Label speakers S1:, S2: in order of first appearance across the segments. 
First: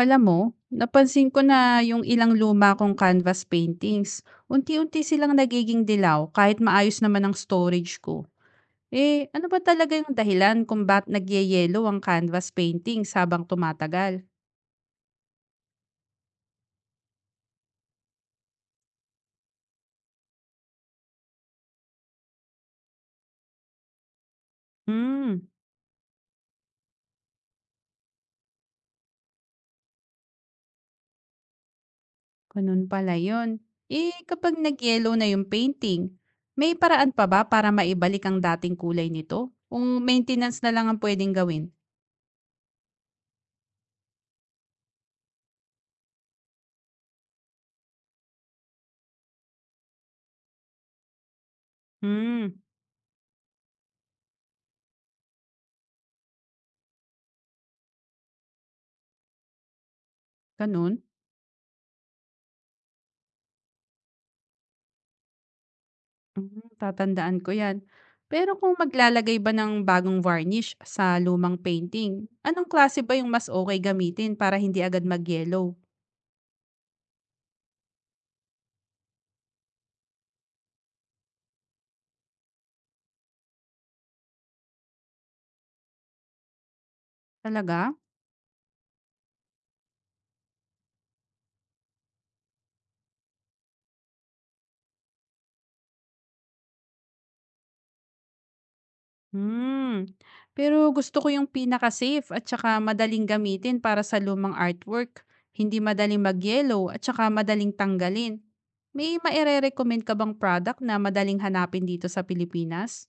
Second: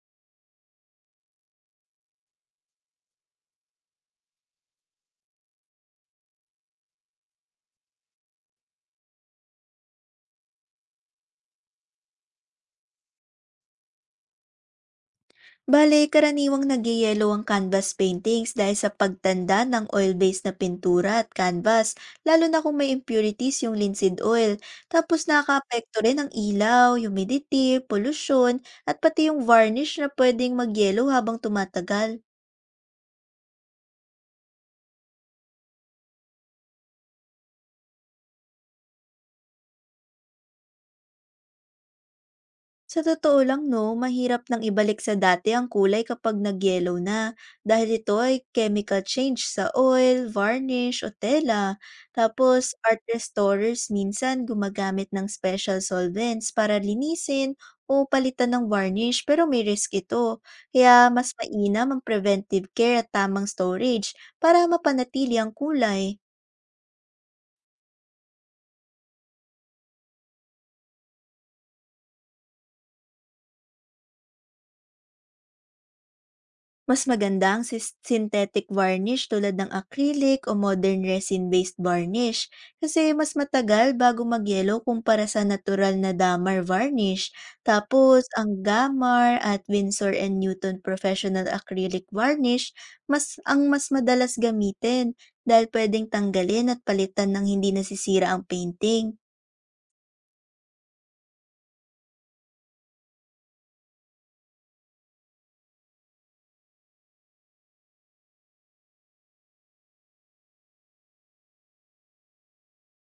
S1: Alam mo, napansin ko na yung ilang luma kong canvas paintings, unti-unti silang nagiging dilaw kahit maayos naman ang storage ko. Eh, ano ba talaga yung dahilan kung ba't nagyeyelo ang canvas paintings habang tumatagal?
S2: Bale, karaniwang nagyayelo ang canvas paintings dahil sa pagtanda ng oil-based na pintura at canvas, lalo na kung may impurities yung linseed oil. Tapos
S1: Hmm,
S2: nakakaapekto rin ang ilaw, humidity, pollution, at pati yung varnish na pwedeng magyelo habang tumatagal.
S1: ganun pala yun. Eh, kapag nagyelo na yung painting, may paraan pa ba para maibalik ang dating kulay nito? O maintenance na lang ang pwedeng gawin?
S2: Sa totoo lang no, mahirap nang ibalik sa dati ang kulay kapag nag-yellow na dahil ito ay chemical change sa oil, varnish o tela.
S1: Hmm,
S2: Tapos art restorers minsan gumagamit ng special solvents para linisin o palitan ng varnish pero may risk ito. Kaya
S1: ganun?
S2: mas mainam ang preventive care at tamang storage para mapanatili ang kulay.
S1: Hmm, tatandaan ko 'yan. Pero kung maglalagay ba ng bagong varnish sa lumang painting, anong klase ba yung mas okay gamitin para hindi agad mag-yellow?
S2: Mas maganda ang synthetic varnish tulad ng acrylic o modern resin-based varnish kasi mas matagal bago magyelo kumpara sa natural na damar varnish.
S1: Talaga?
S2: Tapos, ang Gamar at Winsor and Newton Professional Acrylic Varnish ang mas madalas gamitin dahil pwedeng tanggalin at palitan ng hindi nasisira ang painting.
S1: Hmm. Pero gusto ko yung pinaka-safe at saka madaling gamitin para sa lumang artwork, hindi madaling mag-yellow at saka madaling tanggalin. May maire-recommend ka bang product na madaling hanapin dito sa Pilipinas?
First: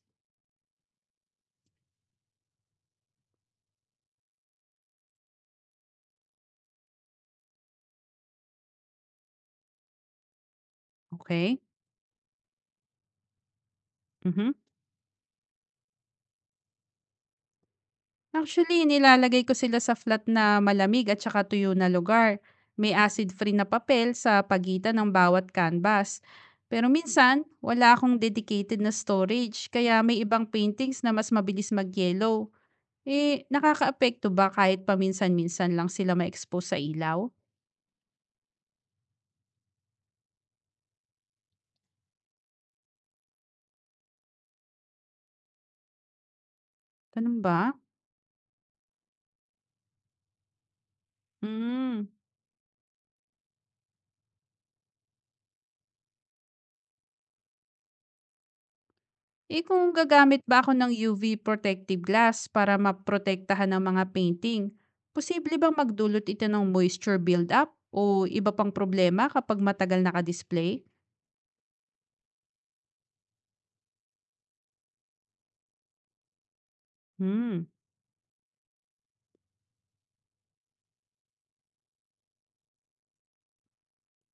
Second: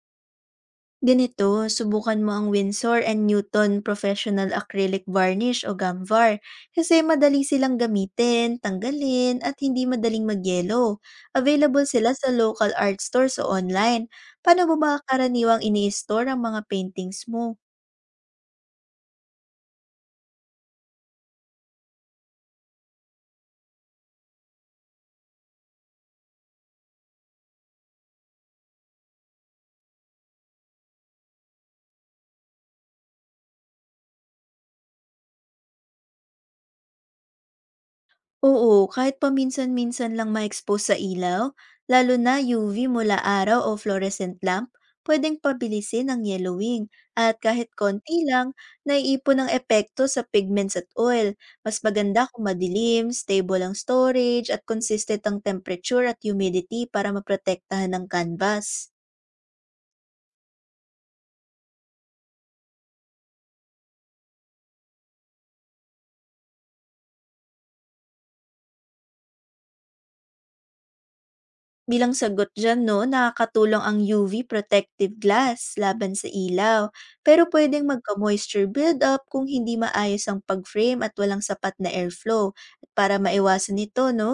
S2: Ganito, subukan mo ang Winsor and Newton Professional Acrylic Varnish o Gamvar kasi madali silang gamitin, tanggalin, at hindi madaling magyelo.
S1: Okay?
S2: Available sila sa local art stores o online.
S1: Mhm.
S2: Paano mo ba karaniwang ini-store ang mga paintings mo?
S1: Actually, nilalagay ko sila sa flat na malamig at saka tuyo na lugar. May acid-free na papel sa pagitan ng bawat canvas. Pero minsan, wala akong dedicated na storage, kaya may ibang paintings na mas mabilis mag-yellow. Eh, nakakaapekto ba kahit paminsan-minsan lang sila ma-expose sa ilaw?
S2: Oo, kahit paminsan-minsan lang ma-expose sa ilaw, lalo na UV mula araw o fluorescent lamp, pwedeng pabilisin ang yellowing at
S1: Ganun
S2: kahit
S1: ba?
S2: konti lang, naiipon ang epekto sa pigments at oil. Mas
S1: Mm.
S2: maganda kung madilim, stable ang storage at consistent ang temperature at humidity para maprotektahan ang canvas.
S1: Eh, kung gagamit ba ako ng UV protective glass para maprotektahan ang mga painting, posible bang magdulot ito ng moisture buildup o iba pang problema kapag matagal naka-display?
S2: Bilang sagot dyan, no, nakakatulong ang UV protective glass laban sa ilaw. Pero
S1: Hmm,
S2: pwedeng magka-moisture buildup kung hindi maayos ang pag-frame at walang sapat na airflow. At para maiwasan ito, no,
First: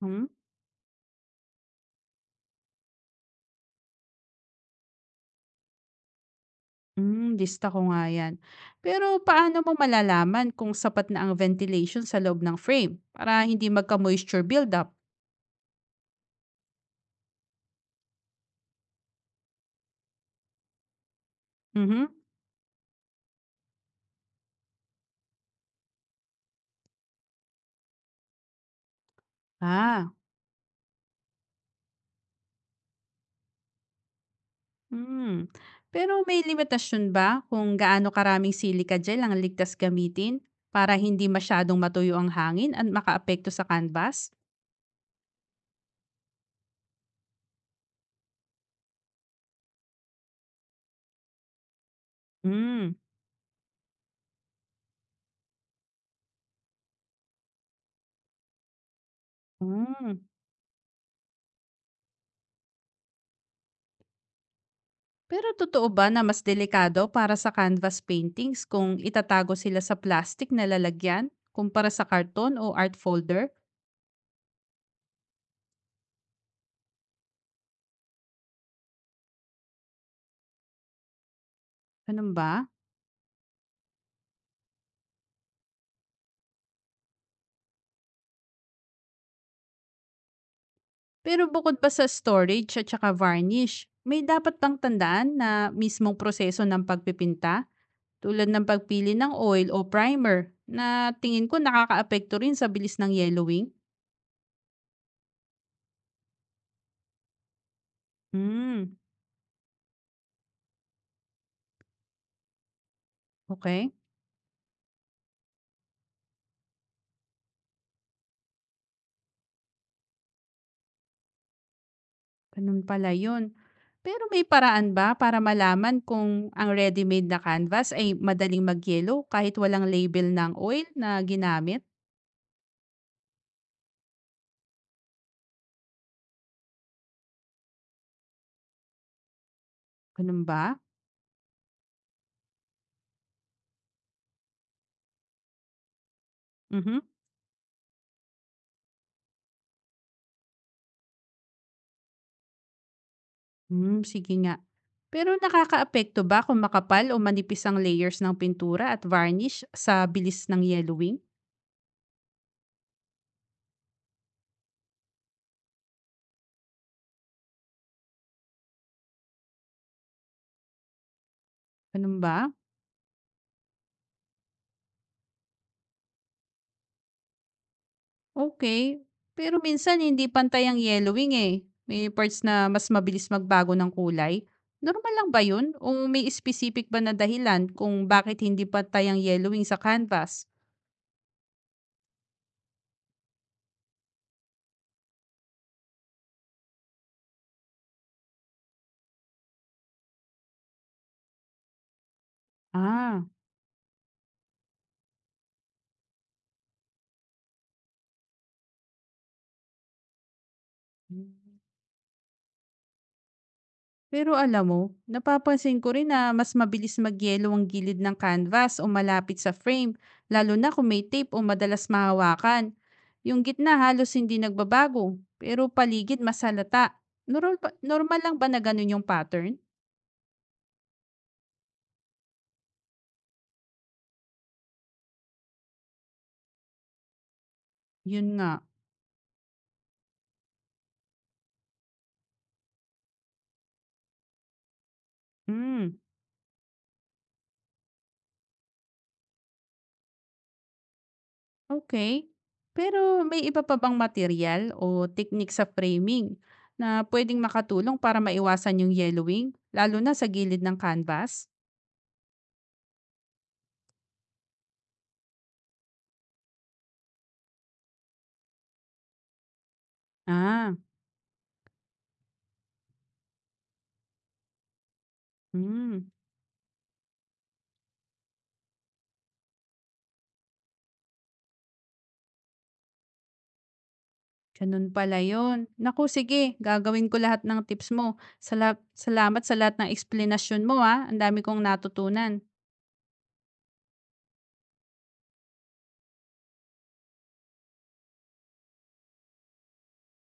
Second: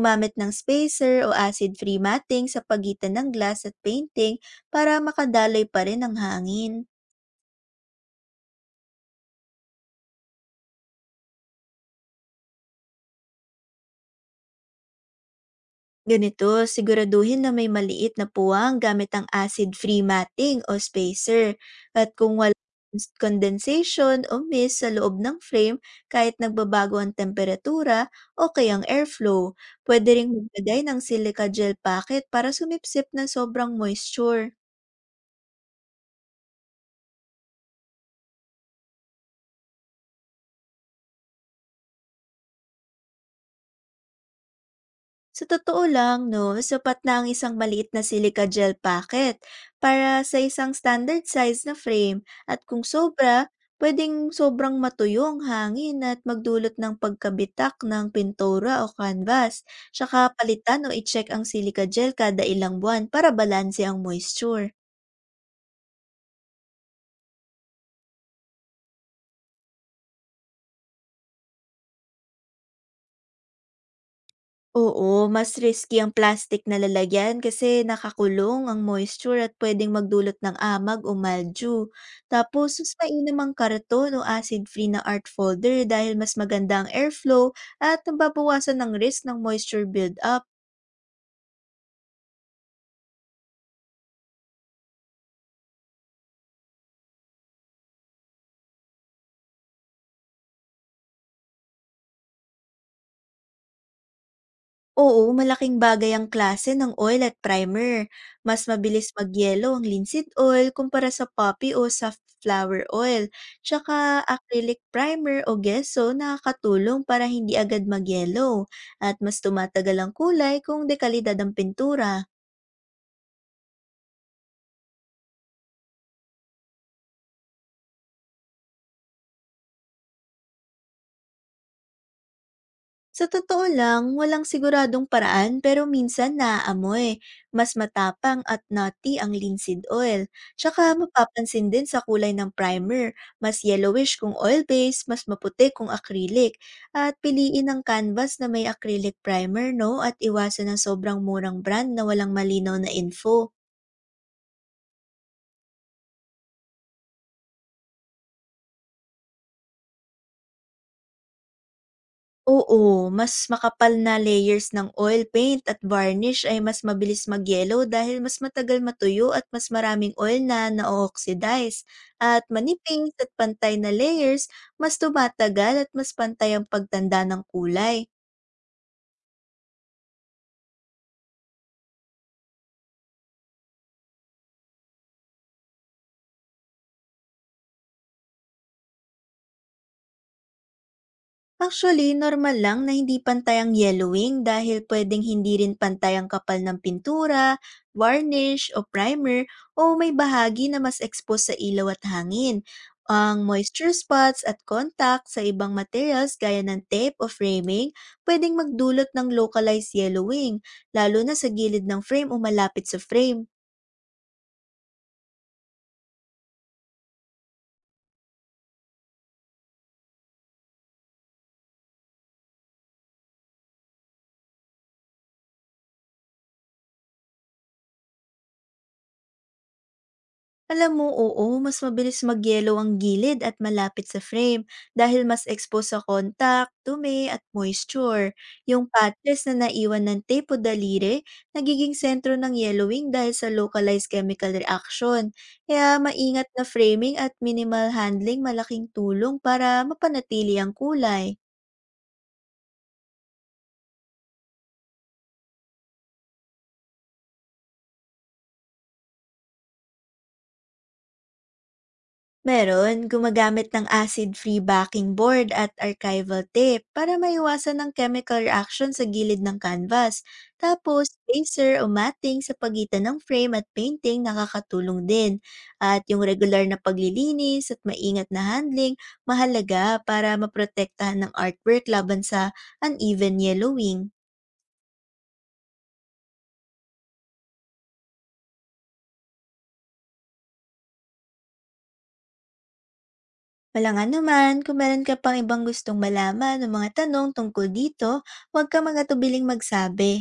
S1: hmm,
S2: ng spacer o acid-free matting sa pagitan ng glass at painting para makadaloy pa rin ang hangin.
S1: hmm, lista ko nga yan. Pero paano mo malalaman kung sapat na ang ventilation sa loob ng frame para hindi magka-moisture buildup?
S2: Ganito, siguraduhin na may maliit na puwang gamit ang acid-free matting o spacer.
S1: Mhm.
S2: At kung wala condensation o mist sa loob ng frame kahit nagbabago ang temperatura o kaya ang airflow.
S1: Ah,
S2: Pwede ring maglagay ng silica gel packet para sumipsip ng sobrang moisture.
S1: hmm, pero may limitasyon ba kung gaano karaming silica gel ang ligtas gamitin para hindi masyadong matuyo ang hangin at makaapekto sa canvas?
S2: Sa totoo lang 'no, sapat na ang isang maliit na silica gel packet para sa isang standard size na frame at kung
S1: Hmm,
S2: sobra, pwedeng sobrang matuyo ang hangin at magdulot ng pagkabitak ng pintura o canvas.
S1: hmm.
S2: Tsaka palitan o i-check ang silica gel kada ilang buwan para balanse ang moisture.
S1: Pero totoo ba na mas delikado para sa canvas paintings kung itatago sila sa plastic na lalagyan kumpara sa karton o art folder?
S2: Oo, mas risky ang plastic na lalagyan kasi nakakulong ang moisture at pwedeng magdulot ng amag o mildew.
S1: Ganun ba?
S2: Tapos, mas mainam ang karton o acid-free na art folder dahil mas maganda ang airflow at nababawasan ng risk ng moisture buildup.
S1: Pero bukod pa sa storage at saka varnish, may dapat bang tandaan na mismong proseso ng pagpipinta tulad ng pagpili ng oil o primer na tingin ko nakakaapekto rin sa bilis ng yellowing.
S2: Oo, malaking bagay ang klase ng oil at primer. Mas
S1: Hmm,
S2: mabilis magyelo ang linseed oil kumpara sa poppy o sa flower oil.
S1: okay.
S2: Tsaka acrylic primer o gesso nakakatulong para hindi agad magyelo at mas tumatagal ang kulay kung dekalidad ang pintura.
S1: Ganun pala yun. Pero may paraan ba para malaman kung ang ready-made na canvas ay madaling mag-yellow kahit walang label ng oil na ginamit?
S2: Sa totoo lang, walang siguradong paraan pero minsan naaamoy. Mas matapang at nutty ang linseed oil.
S1: Ganun ba?
S2: Tsaka mapapansin din sa kulay ng primer. Mas yellowish kung oil-based, mas maputi kung acrylic.
S1: Mhm.
S2: At piliin ang canvas na may acrylic primer no at iwasan ang sobrang murang brand na walang malinaw na info.
S1: Hmm, sige nga. Pero nakakaapekto ba kung makapal o manipis ang layers ng pintura at varnish sa bilis ng yellowing?
S2: Oo, mas makapal na layers ng oil paint at varnish ay mas mabilis mag-yellow dahil mas matagal matuyo at mas maraming oil na na-oxidize.
S1: Ganun
S2: At
S1: ba?
S2: manipis at pantay na layers, mas tumatagal at mas pantay ang pagtanda ng kulay.
S1: Okay, pero minsan hindi pantay ang yellowing, eh. May parts na mas mabilis magbago ng kulay. Normal lang ba yun o may specific ba na dahilan kung bakit hindi pantay ang yellowing sa canvas?
S2: Actually, normal lang na hindi pantay ang yellowing dahil pwedeng hindi rin pantay ang kapal ng pintura, varnish o primer o may bahagi na mas exposed sa ilaw at hangin.
S1: Ah,
S2: Ang moisture spots at contact sa ibang materials gaya ng tape o framing pwedeng magdulot ng localized yellowing, lalo na sa
S1: hmm.
S2: gilid ng frame o malapit sa frame.
S1: Pero alam mo, napapansin ko rin na mas mabilis mag-yellow ang gilid ng canvas o malapit sa frame, lalo na kung may tape o madalas mahawakan. Yung gitna halos hindi nagbabago, pero paligid mas halata. Norol ba Normal lang ba na ganun yung pattern?
S2: Alam mo, oo, mas mabilis magyelo ang gilid at malapit sa frame dahil mas exposed sa contact, dumi at moisture.
S1: Yun nga.
S2: Yung patches na naiwan ng tape o daliri, nagiging sentro ng yellowing dahil sa localized chemical reaction. Kaya
S1: Hmm,
S2: maingat na framing at minimal handling malaking tulong para mapanatili ang kulay.
S1: okey. Pero may iba pa bang materyal o technique sa framing na pwedeng makatulong para maiwasan yung yellowing, lalo na sa gilid ng canvas?
S2: Meron, gumagamit ng acid-free backing board at archival tape para maiwasan ng chemical reaction sa gilid ng canvas.
S1: Ah,
S2: Tapos, laser o matting sa pagitan ng frame at painting nakakatulong din. At
S1: hmm,
S2: yung regular na paglilinis at maingat na handling, mahalaga para maprotektahan ng artwork laban sa uneven yellowing.
S1: ganun pala yun. Naku, sige, gagawin ko lahat ng tips mo. Salamat sa lahat ng explanation mo, ah, ang dami kong natutunan.
S2: Wala nga naman, kung meron ka pang ibang gustong malaman ng mga tanong tungkol dito, huwag ka magatubiling magsabi.